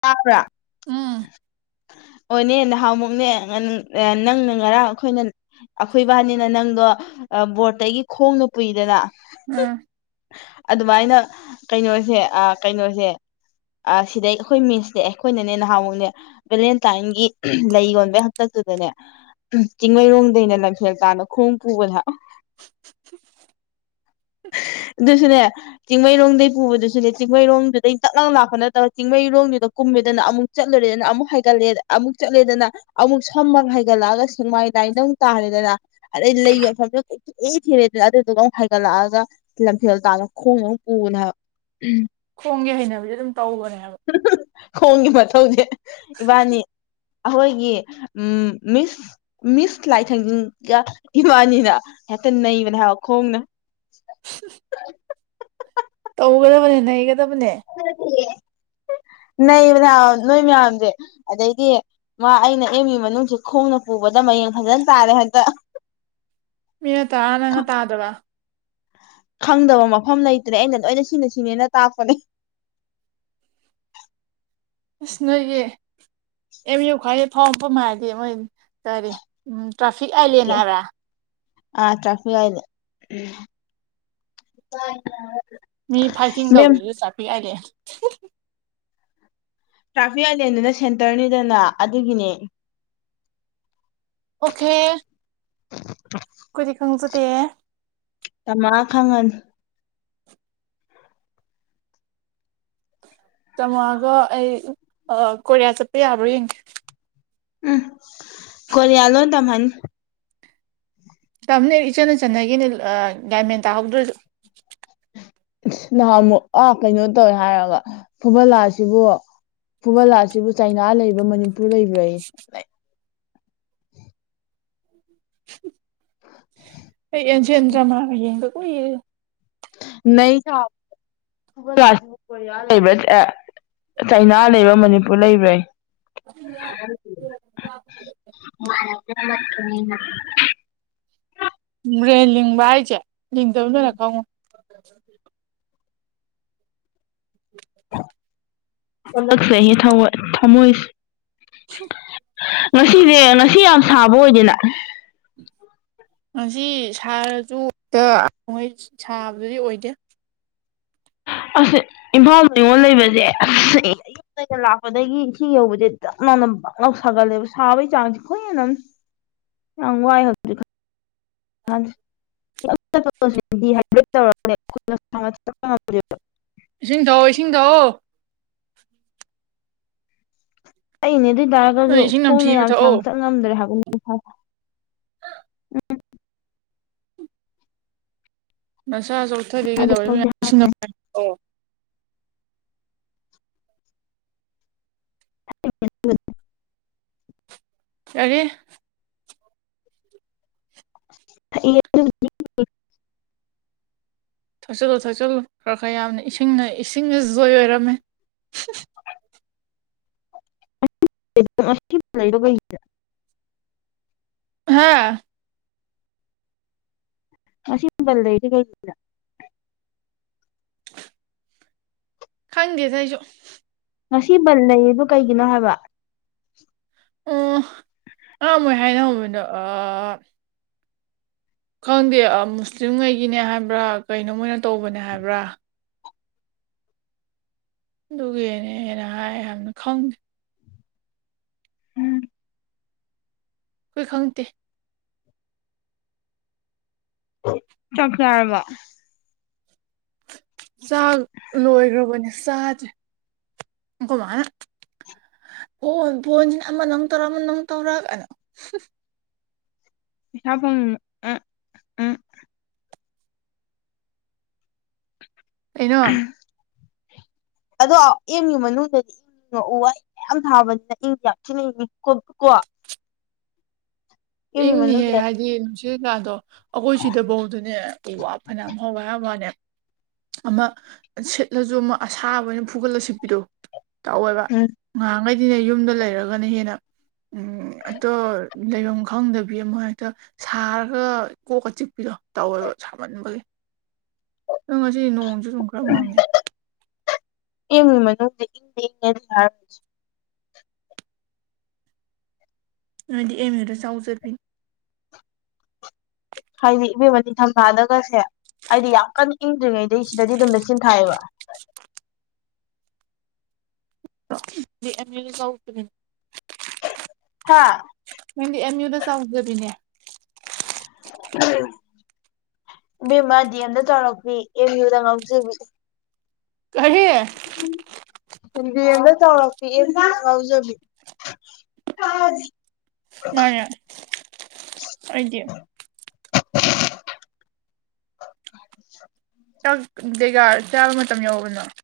ꯇꯥꯕ꯭ꯔꯥ ꯎꯝ [inaudible] ꯑꯣꯅꯦ ꯅꯍꯥꯟꯃꯨꯛꯅꯦ ꯅꯪꯅ ꯉꯔꯥꯡ ꯑꯩꯈꯣꯏꯅ ꯑꯩꯈꯣꯏꯕꯥꯅꯤꯅ ꯅꯪꯗꯣ ꯕꯣꯔꯠꯇꯒꯤ ꯈꯣꯡꯅ ꯀꯨꯏꯗꯅ ꯎꯝ ꯑꯗꯨꯃꯥꯏꯅ ꯀꯩꯅꯣꯁꯦ ꯀꯩꯅꯣꯁꯦ ꯑ ꯁꯤꯗꯩ ꯑꯩꯈꯣꯏ ꯃꯤꯟꯁꯅꯦ ꯑꯩꯈꯣꯏꯅꯅꯦ ꯅꯍꯥꯟꯨꯛ ꯚꯦꯂꯦꯟꯇꯥꯏꯟꯒꯤ ꯂꯩ ꯌꯣꯟꯕꯩ ꯍꯥꯛꯇꯛꯇꯨꯗꯅꯦ ꯆꯤꯡꯃꯩꯔꯣꯡꯝꯗꯩꯅ ꯂꯪꯁꯤꯦꯜꯂꯦ ꯇꯅ ꯈꯣꯡ ꯐꯕꯅ [inaudible] [unintelligible] ꯑꯗꯨꯁꯨꯅꯦ ꯆꯤꯡꯃꯩꯔꯣꯡꯗꯒꯤꯩ ꯄꯨꯕꯗꯨꯁꯨꯅꯦ ꯆꯤꯡꯃꯩꯔꯣꯡꯗꯨꯗꯩ ꯇꯞꯅ ꯂꯥꯛꯄ ꯅꯠꯇꯕ ꯆꯤꯡꯃꯩꯔꯣꯡꯗꯨꯗ ꯀꯨꯝꯃꯤꯗꯅ ꯑꯃꯨꯛ ꯆꯠꯂꯨꯔꯦꯗꯅ ꯑꯃꯨꯛ ꯍꯒꯠꯂꯦ ꯑꯃꯨꯛ ꯆꯠꯂꯦꯗꯅ ꯑꯃꯨꯛ ꯁꯝꯃꯛ ꯍ ꯍꯥꯏꯒꯠꯂꯛꯑꯒ ꯁꯦꯡꯃꯥꯏ ꯗꯥꯏꯅꯗꯧ ꯇꯥꯔꯦꯗꯅ ꯅ ꯑꯗꯩ ꯂꯩꯕ ꯃꯐꯝꯗꯨ ꯀꯊꯦ ꯊꯤꯔꯦꯗꯅ ꯑꯗꯨꯗꯨꯒ ꯑꯃꯨꯛ ꯍꯥꯏꯒꯠꯂꯛꯑꯒ ꯂꯝꯐꯦꯜ ꯇꯥꯅ ꯄ ꯄꯅ ꯈꯣꯡꯒꯤ ꯍꯩꯅꯕꯤꯁꯦ ꯑꯗꯨꯝ ꯇꯧꯕꯅꯦ ꯍꯥꯏꯕ ꯈꯣꯡꯒꯤ ꯃꯊꯧꯗꯤꯦ ꯏꯕꯥꯅꯤ ꯑꯩꯈꯣꯏꯒꯤ ꯎ ꯃꯤꯁ ꯃꯤꯁ ꯂꯥꯏꯊꯪꯖꯒ ꯏꯃꯥꯅꯤꯅ ꯇ ꯅ ꯃꯅꯈꯣꯡꯅ ꯎꯒꯗꯕꯅꯒ ꯍ ꯊꯦ ꯅꯕ ꯅꯣꯏ ꯃꯌꯥꯝꯁꯦ ꯑꯗꯩꯗꯤ ꯃꯥ ꯑꯩꯅ ꯑꯦꯝꯒꯤ ꯃꯅꯨꯡꯁꯦ ꯈꯣꯡꯅ ꯄꯨꯕꯗ ꯝ ꯃꯌꯦꯡ ꯐꯖꯅ ꯇꯥꯔꯦ ꯍꯦꯛꯇ ꯃꯤꯅ ꯇꯔꯥ ꯅꯪꯒ ꯇꯥꯗꯕ ꯈꯪꯗꯕ ꯃꯐꯝ ꯂꯩꯇ꯭ꯔꯦ ꯑꯩꯅ ꯂꯣꯏꯅ ꯁꯤꯅ ꯁꯤꯅꯦꯅ ꯇꯥꯛꯄꯅꯦ [inaudible] ꯁꯅꯌꯦ ꯑꯦꯝ ꯌ ꯈꯔꯦ ꯐ ꯐ ꯃꯥꯗꯤ ꯃꯣꯏ ꯀꯔꯤꯦ ꯎꯝ ꯇ꯭ꯔꯥꯐꯤꯛ ꯑꯥꯏꯂꯅ ꯍꯥꯏꯕꯦ ꯑ ꯇ꯭ꯔꯥꯐꯤꯛ ꯃꯤ ꯐꯥꯏꯇꯤꯡ ꯃꯦꯝ ꯇꯧꯔꯤꯁꯨ ꯆꯥꯛꯄꯤ ꯀꯥꯏꯅꯦ ꯇ꯭ꯔꯥꯐꯤꯛ ꯑꯥꯏꯂꯦꯟꯗꯨꯅ ꯁꯦꯟꯇꯔꯅꯤꯗꯅ ꯑꯗꯨꯒꯤꯅꯦ ꯑꯣꯀꯦ [inaudible] ꯀꯗꯤ ꯈꯪꯖꯗꯦ ꯇꯃ ꯈꯪꯉꯟ ꯇꯝꯃꯣꯒ ꯑꯩ ꯀꯣꯔꯤꯌꯥ ꯆꯠꯄ ꯌꯥꯕ꯭ꯔꯣ ꯌꯦꯡꯒꯦ ꯎꯝ ꯀꯌꯥꯂꯣ ꯇꯃꯅꯤ ꯇꯝꯅꯦ ꯏꯆꯟꯅ ꯆꯟꯅꯈꯤꯅꯦ ꯒꯥꯏꯃꯦꯟ ꯇꯥꯍꯧꯗ꯭ꯔꯁꯨ ꯅꯍꯥꯟ ꯑꯃꯨꯛ ꯑꯥ ꯀꯩꯅꯣ ꯇꯧꯋꯦ ꯍꯥꯏꯔꯒ ꯐꯨꯕꯂꯥꯁꯤꯕꯨ ꯐꯨꯕꯂꯥ ꯑꯁꯤꯕꯨ ꯆꯩꯅꯥ ꯂꯩꯕ꯭ꯔꯥ ꯃꯅꯤꯄꯨꯔ ꯂꯩꯕ꯭ꯔꯥ ꯑꯩ ꯑꯦꯖꯦꯟꯗ꯭ꯔꯃꯥ ꯍꯌꯦꯡꯕ ꯀꯏꯔꯦ ꯅ ꯊ ꯣ ꯂꯩ ꯆꯩꯅꯥ ꯂꯩꯕ꯭ꯔꯥ ꯃꯅꯤꯄꯨꯔ ꯂꯩꯕ꯭ꯔꯥ [inaudible] ꯎꯝ ꯕ꯭ꯔꯦꯟ ꯂꯤꯡꯕ ꯍꯥꯏꯁꯦ ꯂꯤꯡꯗꯕ ꯅꯅ ꯈꯪꯉꯨ ꯑꯂꯒꯁꯌꯦ ꯊꯃ ꯊꯃꯣꯏꯁ ꯉꯁꯤꯁꯦ ꯉꯁꯤ ꯌꯥꯝ ꯁꯥꯕ ꯑꯣꯏꯗꯦꯅ ꯉꯁꯤ ꯁꯥꯔꯁꯨꯣꯏ ꯁꯥꯕꯗꯨꯗꯤ ꯑꯣꯏꯗꯦ ꯑꯁ ꯏꯝꯐꯥꯜ ꯅꯤꯉꯣꯟꯜ ꯂꯩꯕꯁꯦ ꯑꯁ ꯩꯅ ꯂꯥꯛꯄꯗꯒꯤ ꯏꯁꯤꯡ ꯌꯧꯕꯁꯦ ꯗꯥꯛꯅꯥꯎꯅ ꯕꯥꯛꯅꯧ ꯁꯥꯒꯜꯂꯦꯕ ꯁꯥꯕꯒꯤ ꯆꯥꯡꯁꯤꯦ ꯈꯣꯏ ꯍꯦꯟꯅ ꯑꯃ ꯑ ꯋꯥꯏ ꯍꯧ [inaudible] ꯏꯁꯤꯡ ꯊꯥꯛꯑꯣ ꯏꯁꯤꯡ ꯊꯥꯛꯑꯣ ꯑꯩꯅꯦꯗꯤ ꯇꯥꯔꯒꯁꯨ ꯅꯣꯏ ꯏꯁꯤꯡ ꯈꯣꯡꯅ ꯅꯝꯊꯤꯕ ꯌꯥꯝ ꯊꯛꯑꯣ ꯁꯥꯡꯅ ꯆꯠ ꯉꯝꯗ꯭ꯔꯦ ꯍꯥꯏ ꯎ ꯅꯁꯥ ꯆꯣꯛꯊꯈꯤ ꯁꯥꯗ ꯐꯥꯎꯗꯤ ꯀꯩꯗꯧꯔꯤꯕꯌꯥꯝ [unintelligible] [unintelligible] [unintelligible] ꯑꯔꯤ [inaudible] [inaudible] [inaudible] ꯊꯛꯆꯜꯂꯨ ꯊꯛꯆꯜꯂꯨ ꯈꯔ ꯈꯔ ꯌꯥꯝꯅ ꯏꯁꯤꯡꯅ ꯏꯁꯤꯡꯅ ꯖꯣꯏ ꯑꯣꯏꯔꯝꯃꯦ [unintelligible] [unintelligible] ꯍꯥꯥ ꯉꯝꯕꯜꯗꯩꯗꯤ ꯀꯩꯗ ꯈꯪꯗꯦꯁ ꯑꯩꯁꯨ ꯉꯁꯤ ꯕꯟ ꯂꯩꯕ ꯀꯩꯒꯤꯅꯣ ꯍꯥꯏꯕ ꯎ ꯑ ꯃꯣꯏ ꯍꯥꯏꯅꯧꯕꯃꯤꯗꯣ ꯑ ꯈꯪꯗꯦ ꯃꯨꯁꯂꯤꯝꯉꯩꯒꯤꯅꯦ ꯍꯥꯏꯕ꯭ꯔꯥ ꯀꯩꯅꯣ ꯃꯣꯏꯅ ꯇꯧꯕꯅꯦ ꯍꯥꯏꯕ꯭ꯔꯥ ꯑꯗꯨꯒꯤꯅꯦ ꯍꯦꯟꯅ ꯍꯥꯏ ꯌꯥꯝꯅ ꯈꯪꯉꯦ ꯎꯝ ꯑꯩꯈꯣꯏ ꯈꯪꯗꯦ ꯆ ꯇꯔꯝꯕ ꯁꯥꯒ ꯂꯣꯏꯣꯏ꯭ꯔꯣꯕꯅꯤ ꯁꯥꯒ ꯀꯃꯅ ꯑꯣ ꯐꫭꯟꯖꯤꯅ ꯑꯃꯅꯃꯨꯛ ꯇꯧꯔꯛ ꯑꯃꯅꯃꯨꯛ ꯇꯧꯔꯛ ꯄꯩꯁꯥꯐꯪ ꯑ ꯑ ꯑꯩꯅꯣ [unintelligible] ꯑꯗꯣ ꯑꯦꯝꯒꯤ ꯃꯅꯨꯡꯗꯗꯤ ꯏꯪꯉꯤꯉꫭ ꯎꯨ ꯋꯥ ꯃꯌꯥꯝ ꯊꯥꯕꯅꯤꯅ ꯏꯪꯉꯤ ꯌꯥꯝꯊꯤꯅ ꯏꯪꯉꯤ ꯀꯣ ꯑꯦꯝꯒꯤ ꯏꯪꯅꯤꯍꯦ ꯃꯅꯨꯡꯁꯦ ꯍꯥꯏꯗꯤ ꯅꯨꯡꯁꯤꯠ ꯀꯩꯀꯥꯗꫭ ꯑꯩꯈꯣꯏ ꯁꯤꯗꯕꯧꯗꯅꯦ ꯎ ꯋꯥ ꯐꯅꯌꯥꯝ ꯍꯥꯎꯋꯦ ꯍꯥꯏꯕꯋꯅ‌ꯦ ꯑꯃꯛ ꯁꯤꯠꯂꯁꯨ ꯃꯥ ꯑꯁꯥꯕ ꯑꯣꯏꯅ ꯐꯨꯒꯠꯂ ꯁꯤꯠꯄꯤꯗꫭ ꯇꯧꯋꯦꯕ ꯎꯝ ꯉꯍꯥꯛ ꯃꯩꯗꯤ ꯌꯨꯝꯗ ꯂꯩꯔꯒꯅ ꯍꯦꯟꯅ ꯑꯝ ꯑꯇꯣ ꯂꯩꯕꯝ ꯈꯪꯗꯕꯤ ꯑꯃ ꯍꯦꯛꯇ ꯁꯥꯔꯒ ꯀꯣꯛꯀ ꯆꯤꯛꯄꯤꯗꯥ ꯇꯧꯋꯦꯕ ꯁꯥꯃꯟꯕꯒꯤ [inaudible] ꯅꫭꯏ ꯉꯁꯤ ꯅꯣꯡꯖꯨ ꯆꯨꯒ꯭ꫪꯥ ꯃꯪꯡꯉꯤꯅꯦ [unintelligible] ꯅꫭꯏꯗꯤ ꯑꯦꯝ ꯌꯨꯗ ꯆꯥꯎꯖꯕꯤꯅꯤ ꯍꯥꯏꯗꯤ ꯏꯕꯦꯝꯃ ꯅꯤꯡꯊꯝ ꯊꯥꯗꯒꯁꯦ ꯍꯥꯏꯗꯤ ꯌꯥꯝ ꯀꯟꯅ ꯏꯪꯗ꯭ꯔꯤꯉꯩꯗꯩ ꯁꯤꯗꯗꯤ ꯑꯗꯨꯝ ꯂꯩꯆꯤꯟ ꯊꯥꯏꯑꯕ ꯅꯪꯗꯤ ꯑꯦꯝ ꯌꯨꯗ ꯆꯥꯎꯖꯕꯤꯅ‌ꯦ ꯍꯥꯥ ꯅꯪꯗꯤ ꯑꯦꯝ ꯌꯨꯗ ꯆꯥꯎꯖꯕꯤꯅꯦ ꯑꯍꯝ ꯏꯕ‌ꯦꯝꯃ ꯗꯤꯑ‌ꯦꯝꯗ ꯆꯥꯎꫪꯛꯄꯤ ꯑꯦꯝ ꯌꯨꯗ ꯉꯥꯎꯖꯕꯤ ꯀꯔꯤ ꯗꯤꯑ‌‌ꯦꯝꯗ ꯆꯥꯎꯔꯛꯄꯤ ꯑ‌ꯦꯝ ꯌꯨꯗ ꯉꯥꯎꯖꯕꯤ ꯃꯥꯅꯦ ꯑꯩꯗꯤ [unintelligible] ꯆꯛ ꯗꯦꯒ ꯆꯥꯕ ꯃꯇꯝ ꯌꯥꯎꫪꯕꫭ ꯅꫭꯏ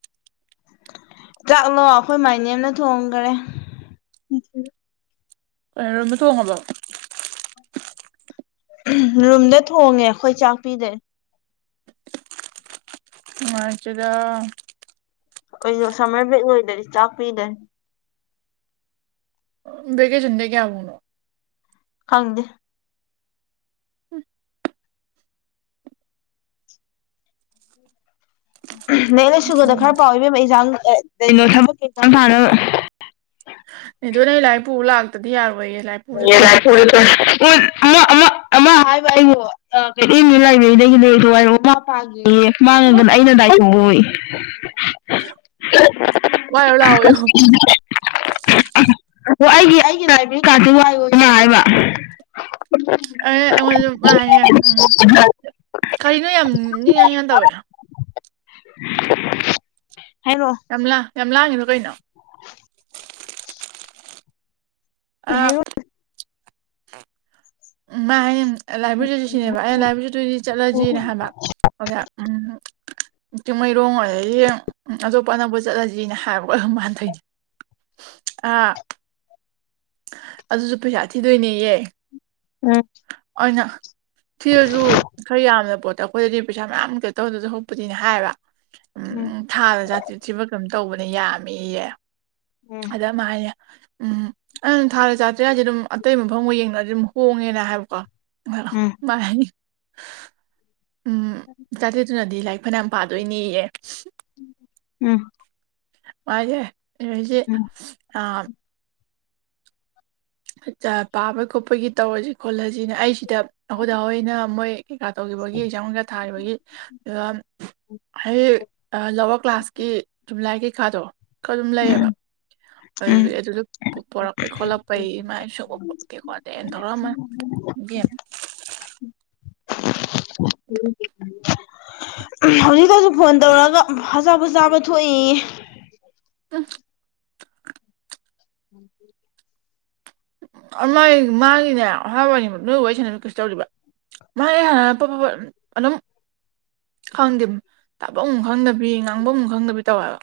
ꯆꯥꯛꯂꯣ ꯑꯩꯈꯣꯏ ꯃꯥꯏ ꯅꯦꯝꯅ ꯊꯣꯡꯈꯔꯦ ꯔꯨꯝꯗ ꯊꫭꯡ ꯉꯕꫭ ꯔꯨꯝꯗ ꯊꯣꯡꯉꯦ ꯑꯩꯈꯣꯏ ꯆꯥꯛꯄꯤꯗꯦ ꯅꯨꯡꯉꯥꯏꯇ‌ꯦꯗ ꯑꯩꯈꫭꯏꯖꯨ ꯁꯝꯃꯔ ꯕꯦꯛ ꯑꯣꯏꯗꯗꯤ ꯆꯥꯛ ꯄꯤꯗ‌ꯦ ꯕ‌ꯦꯀ‌ꯦꯁꯟꯗꯤ ꯀꯌꯥꯕꯧꯅꫭ ꯈꯪꯗꯦ [unintelligible] ꯂꯥꯏꯔꯤꯛ ꯂꯥꯏꯁꯨꯒꯥꯗꫭ ꯈꯔ ꯄꯥꯎ ꯏꯕꯝꯃ ꯑꯦꯛꯖꯥꯡ ꯀꯩꯅꯣ ꯊꯕꯛꯀꯤ ꯑ‌ꯦꯛꯖꯥꯝ ꯌꯥꯅꯕ ꯏꯗꯣꯅ ꯑꯩ ꯂꯥꯏꫪꯤꯛ ꯄꯨꯂꯛꯇ꯭ꫪꯥꯗꯤ ꯌꯥꯕꫭꯌ‌ꯦ [unintelligible] ꯑꯃ ꯑꯃ ꯑꯃ ꯍꯥꯏꯕꯥꯏꯕꯨ ꯑ ꯀꯩꯗꯣꯅꯤ ꯂꯥꯏꯕ꯭ꯔꯦꯔꯤꯗꯒꯤ ꯂꯩꯁꯨ ꯃꯃꯥ ꯃꯄꯥꯒꯤ ꯃꯥꯡꯉꯒꯅ ꯑꯩꯅ ꯗꯥꯏꯇ ꯑꫭꯏ ꯋꯥꯏꯔꯨ ꯂꯥꯛꯑꫭꯌꯨ ꯍꫭ ꯑꯩꯒꯤ ꯑꯩꯒꯤ ꯂꯥꯏꯕꯤꯔꯤ ꯀꯥꯁ‌ꯦ ꯋꯥꯋꫭꯌ‌ꯦ ꯃꯥ ꯍꯥꯏꯕ ꯑꯅ‌ꯦ ꯑꯩꯉꫭꯟꯗꯁꯨ ꯃꯥ ꯍꯥꯏꯅ‌ꯦ ꯀꯔꯤꯅꯣ ꯌꯥꯝ ꯅ‌ꯦꯅ ꯅ‌ꯦꯅ ꯇꯧꯋꯦ [unintelligible] ꯌꯥꯝ ꯂꯥ ꯌꯥꯝ ꯂꯥꯡꯉꯤꯗꫭ ꯀꯩꯅꯣ ꯑ ꯍꯥꯏꯔꯛꯑꯣ ꯃꯥ ꯍꯥꯏꯅꯤ ꯂꯥꯏꯕ꯭ꯔꯦꯔꯤ ꯁꯤꯅꯦꯕ ꯑꯩꯅ ꯂꯥꯏꯕ꯭ꯔꯦꯔꯤꯗ ꯆꯠꯇꫭꯏꯗꯤ ꯆꯠꯂꯖꯤ ꯎꯝ ꯍꯥꯏꯕ ꯑꯗꯨꯗ [inaudible] ꯆꯤꯡꯃꯩꯔꯣꯡ ꯑꫭꫪꯗꯤ ꯑꯇꯣꯞꯄ ꯑꯅꯛꯄ ꯆꯠꯂꯖꯤꯅ ꯍꯥꯏꯕꯒꯀꫭ ꯃꯥꯟꯅꯇꯧꯅꯦ ꯑꯥ ꯑꯗꯨꯁꯨ ꯄꯩꯁꯥ ꯊꯤꯗꯣꯏꯅꯦꯌꯦ ꯎꯝ ꯑꯣꯏꯅ ꯁꯤꯔꯁꯨ ꯈꯔ ꯌꯥꯝꯅ ꯄꯣꯠꯇ ꯑꯩꯈꯣꯏꯗꯗꯤ ꯄꯩꯁꯥ ꯃꯌꯥꯝꯛꯇ ꯇꯧꯗꯁꯨ ꯍꯧꯛꯄꯗꯤꯅꯦ ꯍꯥꯏꯌꯦꯕ ꯎꯝ ꯊꯥꯗ ꯖꯥꯇꯤ ꯊꯤꯕ ꯑꯗꯨꯝ ꯇꯧꯕꯅꯦ ꯌꯥꯝꯃꯤꯌꯦꯦ ꯑꯗ ꯑꯃ ꯍꯥꯏꯅꯦ ꯎꯝ ꯑ ꯊꯥꯗ ꯆꯥꯇ꯭ꯔꯦꯁꯦ ꯑꯗꯨꯝ ꯑꯇꯇꯩꯕ ꯃꯪꯒ ꯌꯦꯡꯅꯗꯤ ꯑꯗꯨꯝ ꯍꯣꯡꯉꯦꯅ ꯎꯝ ꯍꯥꯏꯕꯀꯣꯅꯤ ꯎꯝ ꯆꯥꯖꯦꯠꯇꯨꯅꯗꯤ ꯂꯥꯏꯔꯤꯛ ꯐꯅꯌꯥꯝ ꯄꯥꯗꯣꯏꯅꯤꯌꯦ ꯎꯝ ꯃꯥꯦ ꯎꯝ ꯑ ꯄꯥꯕ ꯈꯣꯠꯄꯒꯤ ꯇꯧꯔꯁꯤ ꯈꯣꯠꯂꯁꯤꯅꯦ ꯑꯩꯁꯤ ꯗ ꯑꯩꯈꯣꯏꯗ ꯍꯍꯣꯏꯅ ꯃꯣꯏ ꯀꯩꯀꯥ ꯇꯧꯈꯤꯕꯒꯤ ꯑꯦꯛꯖꯥꯝ ꯈꯔ ꯊꯥꯔꯤꯕꯒꯤ ꯑꯗꯨꯒ ꯑꯩ ꯂꯋꯥꯔ ꯀ꯭ꯂꯥꯁꯀꯤ ꯌꯨꯝꯂꯥꯏꯒꯤ ꯄꯩꯈꯥꯗꯣ ꯈꯔ ꯑꯗꯨꯝ ꯂꯩꯌꯦꯕ ꯎꯝ ꯑꯗꯨ ꯑꯗꯨꯗ ꯄꯣꯔꯛꯄꯩ ꯈꯣꯠꯂꯛꯄ ꯄꯩ ꯃꯥꯏ ꯁꯣꯛꯎꯄꯂꯀꯦꯀꯣ ꯑꯗ ꯑꯩꯅ ꯊꯧꯔꯛꯝꯃ ꯌꯦꯦꯝ [inaudible] ꯍꯧꯖꯤꯛꯇꯛꯇꯁꯨꯛ ꯐꯣꯟ ꯇꯧꯔꯒ ꯑꯆꯥꯄ ꯆꯥꯕ ꯊꯣꯛꯏ ꯑ ꯎꯝ ꯃꯥꯡꯉꯤꯅꯦ ꯑꯍꯥꯕꯅꯤ ꯅꯣꯏ ꯋꯥꯔꯤ ꯁ ꯀꯩꯁꯨ ꯇꯧꯔꯤꯕ ꯃꯥ ꯍꯥꯟ ꯑꯗꯨꯝ ꯈꯪꯗꯦ ꯇꯥꯕ ꯑ ꯈꯪꯗꯕꯤ ꯉꯥꯡꯕ ꯑꯨ ꯈꯪꯗꯕꯤ ꯇꯧꯋꯦꯕ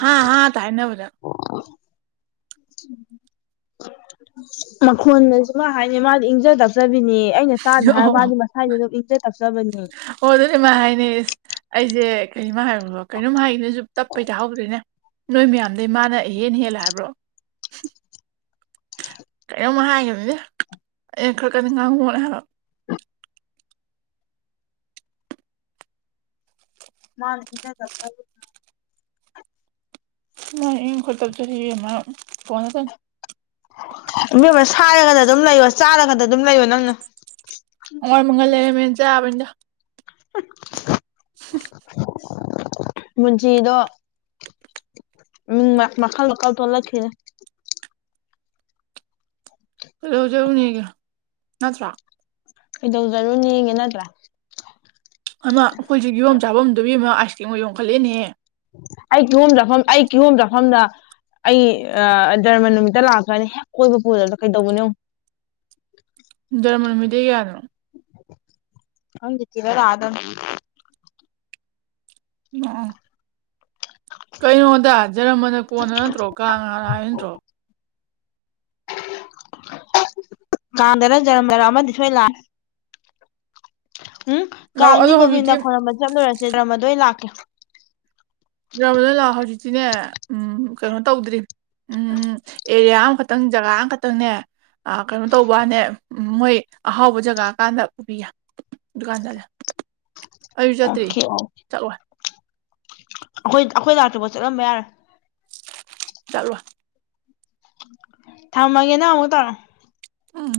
ꯍꯥꯥ ꯍꯥꯥ ꯇꯥꯏ ꯅꯕ [unintelligible] ꯃꯈꯣꯟꯗꯁꯨ ꯃꯥ ꯍꯥꯏꯅꯤ ꯃꯥꯗꯤ ꯏꯪꯖ ꯇꯞꯆꯕꯤꯅꯤ ꯑꯩꯅ ꯆꯥꯗꯦ ꯍꯥꯏꯔ ꯑꯣ ꯃꯥꯗꯤ ꯃꯁꯥꯏꯁ ꯑꯗꯨꯝ ꯏꯪꯖ ꯇꯛꯆꯕꯅꯦ ꯁꯤꯃ ꯍꯥꯏꯅꯦ ꯑꯩꯁꯦ ꯀꯩꯅꯃ ꯍꯥꯏꯣ ꯀꯩꯅꯣꯝ ꯍꯥꯏ ꯅꯁꯨ ꯇꯞꯄꯩ ꯇꯥꯍꯧꯗꯣꯏꯅꯦ ꯅꯣꯏ ꯃꯌꯥꯝꯗꯒꯤꯩ ꯃꯥꯅꯍꯦꯟ ꯍꯦꯜꯂ ꯍꯥꯏꯕ꯭ꯔꯣ ꯀꯩꯅꯣꯝ ꯍꯥꯏꯒꯅꯤꯅꯦ ꯑꯩꯅ ꯈꯔ ꯈꯗꯤ ꯉꯥꯡꯉꯨꯅꯦ ꯍꯥꯏꯕ ꯃꯥꯅ ꯍꯅ ꯆ ꯅ ꯈꯇꯔ ꯆ ꯀꯣꯅ ꯏꯦꯝ ꯑꯃ ꯁꯥꯔꯒꯗ ꯑꯗꯨꯝ ꯂꯩꯌꯣ ꯆꯥꯔꯒꯗ ꯑꯗꯨꯝ ꯂꯩꯌꯣ ꯅꯪꯅ ꯍ ꯃꯒꯜ ꯂꯩꯔ ꯃꯦꯟ ꯆꯕꯅꯤꯗ ꯑ [inaudible] ꯃꯆꯗꯣ ꯎꯝ ꯃꯈꯥ ꯂ ꯀꯥꯎ ꯇꯧꯂ ꯈꯈꯤ ꯂꯧꯖꯔꯨꯅꯦꯒ ꯅꯠꯇ꯭ꯔꯥ ꯏꯣꯖꯔꯅꯤ ꯌꯦꯒꯦ ꯅꯠꯇ꯭ꯔ ꯉ ꯌꯡꯈꯠꯂꯦꯅꯦ ꯑꯩ ꯀꯤꯍꯣꯝ ꯆꯥꯛꯐꯝ ꯑꯩ ꯀꯤꯍꯣꯝ ꯆꯥꯐꯝꯅ ꯑꯩ ꯗꯙꯔꯃ ꯅꯨꯃꯤꯠꯇ ꯂꯥꯛꯈ꯭ꯔꯅꯤ ꯍꯦꯛ ꯀꯣꯏꯕ ꯄꯨꯗꯕꯗ ꯀꯩꯗꯧꯕꯅꯦꯣ ꯖꯔꯃꯟ ꯅꯨꯃꯤꯠꯇꯩ ꯀꯌꯥꯗꯅꯣ ꯍꯪꯤꯇꯤꯔꯗ ꯑꯗ ꯌꯥ ꯀꯩꯅꯣꯗ ꯖꯔꯃꯅ ꯀꯣꯟꯅ ꯅꯠꯇ꯭ꯔꯣ ꯀ ꯉꯥꯅ ꯍꯥꯏ ꯅꯟꯠꯇ꯭ꯔꯣ ꯑ ꯀꯥꯟꯗꯔ ꯖꯔꯝꯗꯔ ꯑꯃꯗꯤ ꯁꯣꯏ ꯂꯥꯛꯑꯦ ꯎꯝ ꯀꯥꯡꯗꯤ ꯑꯗꯣ ꯒꯣꯕꯤꯟꯗ ꯍꯧꯖꯤꯛꯇꯤ ꯈꯣꯏꯔꯝꯕ ꯆꯠꯂꯨꯔꯁꯤꯦ ꯗ꯭ꯔꯃꯗꯣꯏ ꯂꯥꯛꯀꯦ ꯗ꯭ꯔꯕꯗ ꯂꯥꯛꯑꯣ ꯍꯧꯖꯤꯛꯇꯤꯅꯦ ꯎꯝ ꯀꯩꯅꯣ ꯇꯧꯗ꯭ꯔꯤ ꯎꯝ ꯎꯝ ꯑꯦꯔꯤꯌꯥ ꯑꯃꯈꯛꯇꯪ ꯖꯒꯥ ꯑꯃꯈꯛꯇꯪꯅꯦ ꯑꯥ ꯀꯩꯅꯣ ꯇꯧꯕꯋꯥꯅꯦ ꯎꯝ ꯃꯣꯏ ꯑꯍꯥꯎꯕ ꯖꯒꯥ ꯀꯥꯟꯗ ꯄꯨꯕꯤ ꯗꯨꯀꯥꯟꯗꯥꯏꯗ ꯑꯩꯁꯨ ꯆꯠꯇ꯭ꯔꯤ ꯑꯣꯀꯦ ꯑꯣ ꯆꯠꯂꫭꯏ ꯑꯩꯈꯣꯏ ꯑꯩꯈꯣꯏ ꯂꯥꯛꯇ‌꯭ꯔꯤ ꯐꯥꯎ ꯆꯠꯂꯝꯕ ꯌꯥꯔꫭꯏ ꯆꯠꯂꫭꯏ ꯊꯥꯝꯃꯒꯦ ꯅ ꯑꯃꯨꯛ ꯇꯧꯔꯛꯑꫭ ꯎꯝ